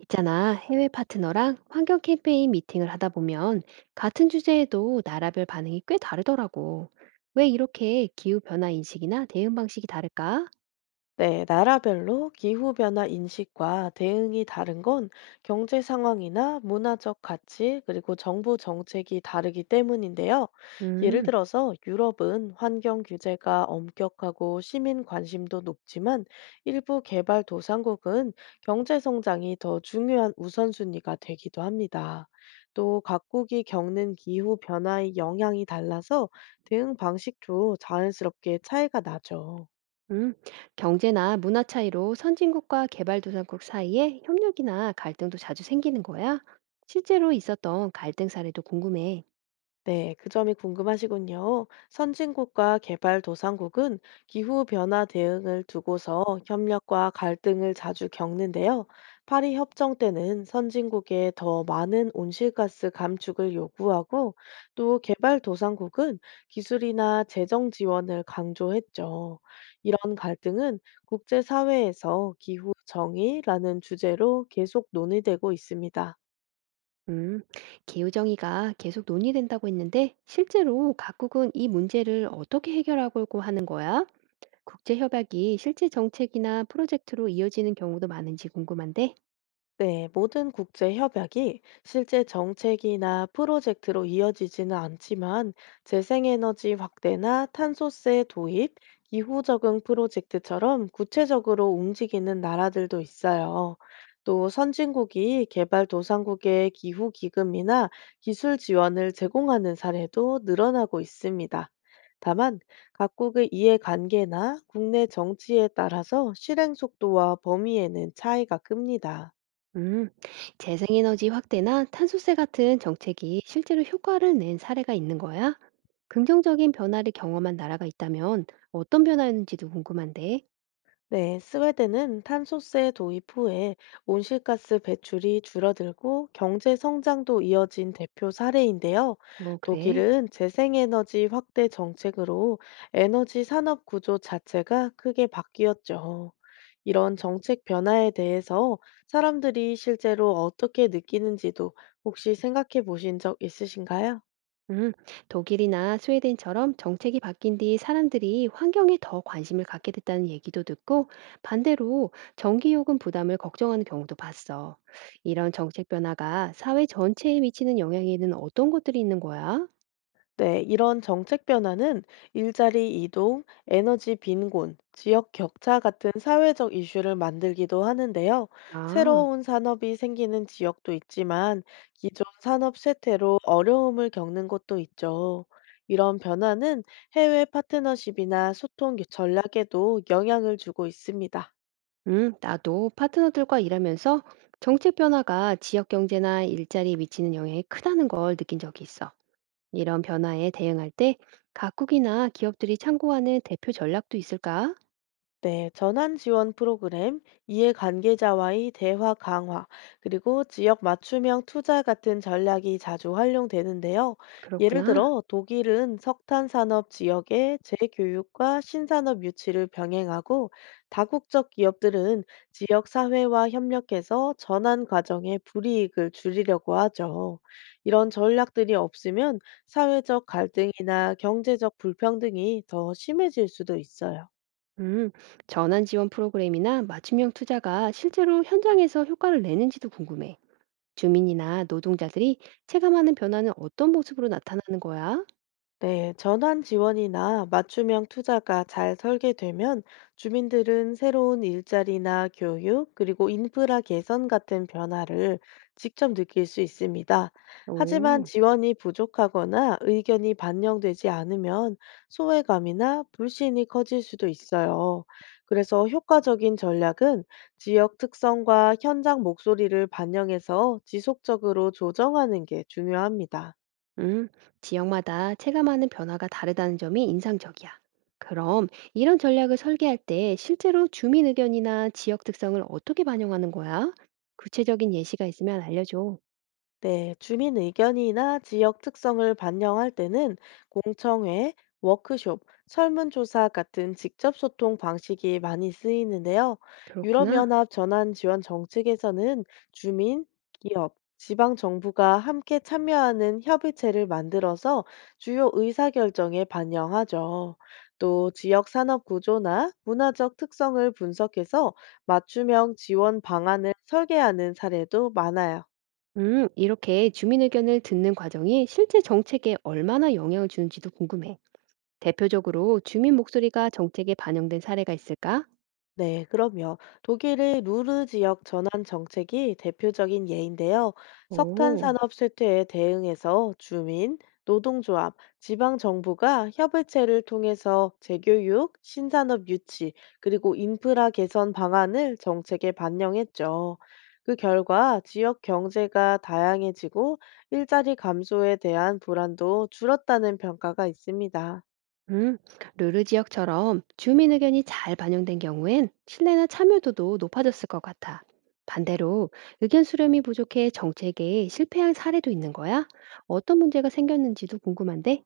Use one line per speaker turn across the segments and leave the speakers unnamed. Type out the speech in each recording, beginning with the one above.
있잖아, 해외 파트너랑 환경 캠페인 미팅을 하다 보면 같은 주제에도 나라별 반응이 꽤 다르더라고. 왜 이렇게 기후변화 인식이나 대응 방식이 다를까?
네, 나라별로 기후변화 인식과 대응이 다른 건 경제 상황이나 문화적 가치, 그리고 정부 정책이 다르기 때문인데요. 예를
음,
들어서 유럽은 환경 규제가 엄격하고 시민 관심도 높지만 일부 개발도상국은 경제 성장이 더 중요한 우선순위가 되기도 합니다. 또 각국이 겪는 기후 변화의 영향이 달라서 대응 방식도 자연스럽게 차이가 나죠.
음. 경제나 문화 차이로 선진국과 개발도상국 사이에 협력이나 갈등도 자주 생기는 거야? 실제로 있었던 갈등 사례도 궁금해.
네, 그 점이 궁금하시군요. 선진국과 개발도상국은 기후변화 대응을 두고서 협력과 갈등을 자주 겪는데요. 파리 협정 때는 선진국에 더 많은 온실가스 감축을 요구하고 또 개발도상국은 기술이나 재정 지원을 강조했죠. 이런 갈등은 국제사회에서 기후 정의라는 주제로 계속 논의되고 있습니다.
음, 기후정의가 계속 논의된다고 했는데 실제로 각국은 이 문제를 어떻게 해결하고 하는 거야? 국제 협약이 실제 정책이나 프로젝트로 이어지는 경우도 많은지 궁금한데,
네, 모든 국제 협약이 실제 정책이나 프로젝트로 이어지지는 않지만 재생에너지 확대나 탄소세 도입, 기후 적응 프로젝트처럼 구체적으로 움직이는 나라들도 있어요. 또 선진국이 개발도상국의 기후 기금이나 기술 지원을 제공하는 사례도 늘어나고 있습니다. 다만 각국의 이해관계나 국내 정치에 따라서 실행 속도와 범위에는 차이가 큽니다.
음, 재생에너지 확대나 탄소세 같은 정책이 실제로 효과를 낸 사례가 있는 거야? 긍정적인 변화를 경험한 나라가 있다면 어떤 변화였는지도 궁금한데,
네, 스웨덴은 탄소세 도입 후에 온실가스 배출이 줄어들고 경제 성장도 이어진 대표 사례인데요.
어, 그래.
독일은 재생에너지 확대 정책으로 에너지 산업 구조 자체가 크게 바뀌었죠. 이런 정책 변화에 대해서 사람들이 실제로 어떻게 느끼는지도 혹시 생각해 보신 적 있으신가요?
음, 독일이나 스웨덴처럼 정책이 바뀐 뒤 사람들이 환경에 더 관심을 갖게 됐다는 얘기도 듣고 반대로 전기요금 부담을 걱정하는 경우도 봤어. 이런 정책 변화가 사회 전체에 미치는 영향에는 어떤 것들이 있는 거야?
네, 이런 정책 변화는 일자리 이동, 에너지 빈곤, 지역 격차 같은 사회적 이슈를 만들기도 하는데요.
아,
새로운 산업이 생기는 지역도 있지만 기존 산업 쇠퇴로 어려움을 겪는 곳도 있죠. 이런 변화는 해외 파트너십이나 소통 전략에도 영향을 주고 있습니다.
나도 파트너들과 일하면서 정책 변화가 지역 경제나 일자리에 미치는 영향이 크다는 걸 느낀 적이 있어. 이런 변화에 대응할 때 각국이나 기업들이 참고하는 대표 전략도 있을까?
네, 전환 지원 프로그램, 이해관계자와의 대화 강화, 그리고 지역 맞춤형 투자 같은 전략이 자주 활용되는데요. 예를
그렇구나.
들어, 독일은 석탄 산업 지역의 재교육과 신산업 유치를 병행하고, 다국적 기업들은 지역 사회와 협력해서 전환 과정의 불이익을 줄이려고 하죠. 이런 전략들이 없으면 사회적 갈등이나 경제적 불평등이 더 심해질 수도 있어요.
음, 전환 지원 프로그램이나 맞춤형 투자가 실제로 현장에서 효과를 내는지도 궁금해. 주민이나 노동자들이 체감하는 변화는 어떤 모습으로 나타나는 거야?
네, 전환 지원이나 맞춤형 투자가 잘 설계되면 주민들은 새로운 일자리나 교육, 그리고 인프라 개선 같은 변화를 직접 느낄 수 있습니다. 하지만
오,
지원이 부족하거나 의견이 반영되지 않으면 소외감이나 불신이 커질 수도 있어요. 그래서 효과적인 전략은 지역 특성과 현장 목소리를 반영해서 지속적으로 조정하는 게 중요합니다.
음, 지역마다 체감하는 변화가 다르다는 점이 인상적이야. 그럼 이런 전략을 설계할 때 실제로 주민 의견이나 지역 특성을 어떻게 반영하는 거야? 구체적인 예시가 있으면 알려줘.
네, 주민 의견이나 지역 특성을 반영할 때는 공청회, 워크숍, 설문조사 같은 직접 소통 방식이 많이 쓰이는데요.
그렇구나.
유럽연합 전환 지원 정책에서는 주민, 기업, 지방 정부가 함께 참여하는 협의체를 만들어서 주요 의사결정에 반영하죠. 또 지역 산업 구조나 문화적 특성을 분석해서 맞춤형 지원 방안을 설계하는 사례도 많아요.
이렇게 주민 의견을 듣는 과정이 실제 정책에 얼마나 영향을 주는지도 궁금해. 대표적으로 주민 목소리가 정책에 반영된 사례가 있을까?
네, 그럼요. 독일의 루르 지역 전환 정책이 대표적인 예인데요. 석탄
오,
산업 쇠퇴에 대응해서 주민, 노동조합, 지방 정부가 협의체를 통해서 재교육, 신산업 유치, 그리고 인프라 개선 방안을 정책에 반영했죠. 그 결과 지역 경제가 다양해지고 일자리 감소에 대한 불안도 줄었다는 평가가 있습니다.
음, 루르 지역처럼 주민 의견이 잘 반영된 경우엔 신뢰나 참여도도 높아졌을 것 같아. 반대로 의견 수렴이 부족해 정책에 실패한 사례도 있는 거야? 어떤 문제가 생겼는지도 궁금한데?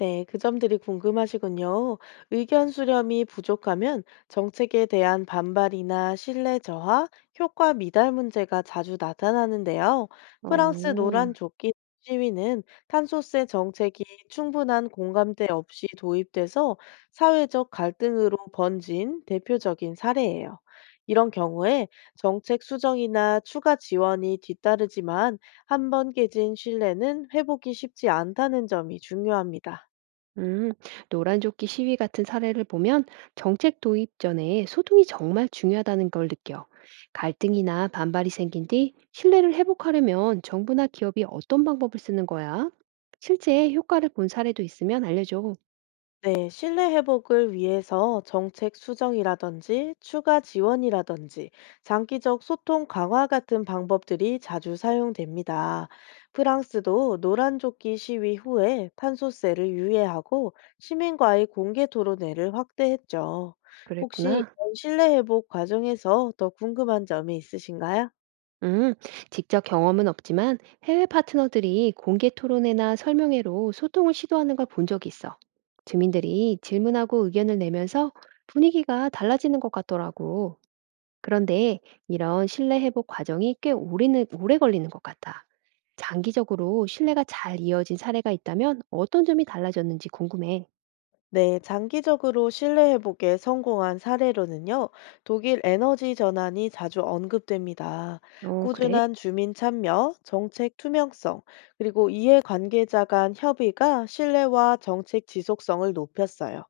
네, 그 점들이 궁금하시군요. 의견 수렴이 부족하면 정책에 대한 반발이나 신뢰 저하, 효과 미달 문제가 자주 나타나는데요. 프랑스
어.
노란 조끼 시위는 탄소세 정책이 충분한 공감대 없이 도입돼서 사회적 갈등으로 번진 대표적인 사례예요. 이런 경우에 정책 수정이나 추가 지원이 뒤따르지만 한 번 깨진 신뢰는 회복이 쉽지 않다는 점이 중요합니다.
음, 노란조끼 시위 같은 사례를 보면 정책 도입 전에 소통이 정말 중요하다는 걸 느껴. 갈등이나 반발이 생긴 뒤 신뢰를 회복하려면 정부나 기업이 어떤 방법을 쓰는 거야? 실제 효과를 본 사례도 있으면 알려줘.
네, 신뢰 회복을 위해서 정책 수정이라든지 추가 지원이라든지 장기적 소통 강화 같은 방법들이 자주 사용됩니다. 프랑스도 노란조끼 시위 후에 탄소세를 유예하고 시민과의 공개 토론회를 확대했죠. 혹시
그랬구나.
이런 신뢰 회복 과정에서 더 궁금한 점이 있으신가요?
음, 직접 경험은 없지만 해외 파트너들이 공개 토론회나 설명회로 소통을 시도하는 걸 본 적이 있어. 주민들이 질문하고 의견을 내면서 분위기가 달라지는 것 같더라고. 그런데 이런 신뢰 회복 과정이 꽤 오래 걸리는 것 같아. 장기적으로 신뢰가 잘 이어진 사례가 있다면 어떤 점이 달라졌는지 궁금해.
네, 장기적으로 신뢰 회복에 성공한 사례로는요, 독일 에너지 전환이 자주 언급됩니다.
어, 그래?
꾸준한 주민 참여, 정책 투명성, 그리고 이해 관계자 간 협의가 신뢰와 정책 지속성을 높였어요.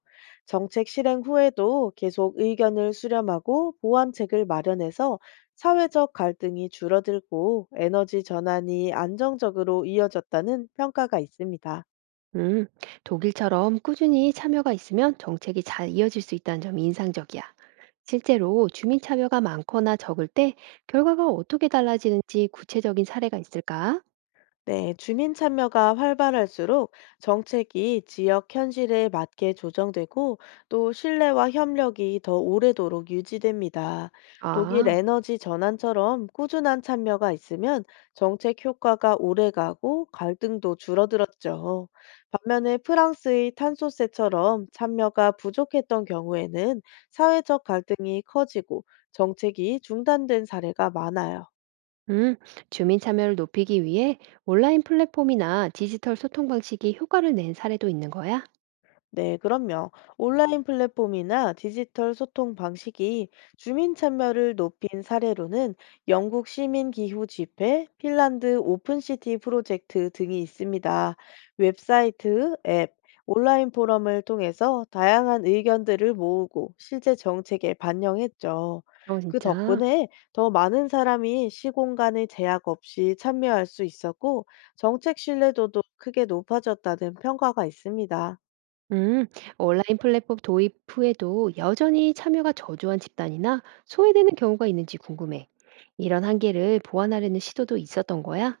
정책 실행 후에도 계속 의견을 수렴하고 보완책을 마련해서 사회적 갈등이 줄어들고 에너지 전환이 안정적으로 이어졌다는 평가가 있습니다.
음, 독일처럼 꾸준히 참여가 있으면 정책이 잘 이어질 수 있다는 점이 인상적이야. 실제로 주민 참여가 많거나 적을 때 결과가 어떻게 달라지는지 구체적인 사례가 있을까?
네, 주민 참여가 활발할수록 정책이 지역 현실에 맞게 조정되고 또 신뢰와 협력이 더 오래도록 유지됩니다. 독일
아,
에너지 전환처럼 꾸준한 참여가 있으면 정책 효과가 오래가고 갈등도 줄어들었죠. 반면에 프랑스의 탄소세처럼 참여가 부족했던 경우에는 사회적 갈등이 커지고 정책이 중단된 사례가 많아요.
음, 주민 참여를 높이기 위해 온라인 플랫폼이나 디지털 소통 방식이 효과를 낸 사례도 있는 거야?
네, 그럼요. 온라인 플랫폼이나 디지털 소통 방식이 주민 참여를 높인 사례로는 영국 시민 기후 집회, 핀란드 오픈 시티 프로젝트 등이 있습니다. 웹사이트, 앱, 온라인 포럼을 통해서 다양한 의견들을 모으고 실제 정책에 반영했죠.
어
그
진짜?
덕분에 더 많은 사람이 시공간의 제약 없이 참여할 수 있었고, 정책 신뢰도도 크게 높아졌다는 평가가 있습니다.
음. 온라인 플랫폼 도입 후에도 여전히 참여가 저조한 집단이나 소외되는 경우가 있는지 궁금해. 이런 한계를 보완하려는 시도도 있었던 거야?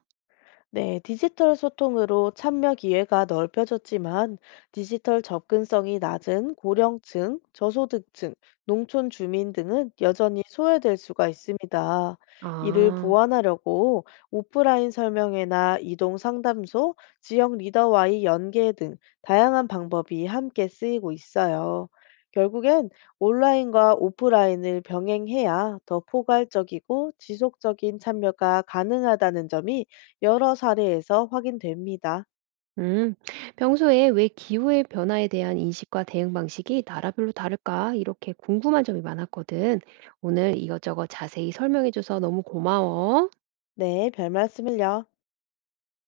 네, 디지털 소통으로 참여 기회가 넓혀졌지만 디지털 접근성이 낮은 고령층, 저소득층, 농촌 주민 등은 여전히 소외될 수가 있습니다. 이를
아.
보완하려고 오프라인 설명회나 이동 상담소, 지역 리더와의 연계 등 다양한 방법이 함께 쓰이고 있어요. 결국엔 온라인과 오프라인을 병행해야 더 포괄적이고 지속적인 참여가 가능하다는 점이 여러 사례에서 확인됩니다.
음. 평소에 왜 기후의 변화에 대한 인식과 대응 방식이 나라별로 다를까? 이렇게 궁금한 점이 많았거든. 오늘 이것저것 자세히 설명해 줘서 너무 고마워.
네, 별 말씀을요.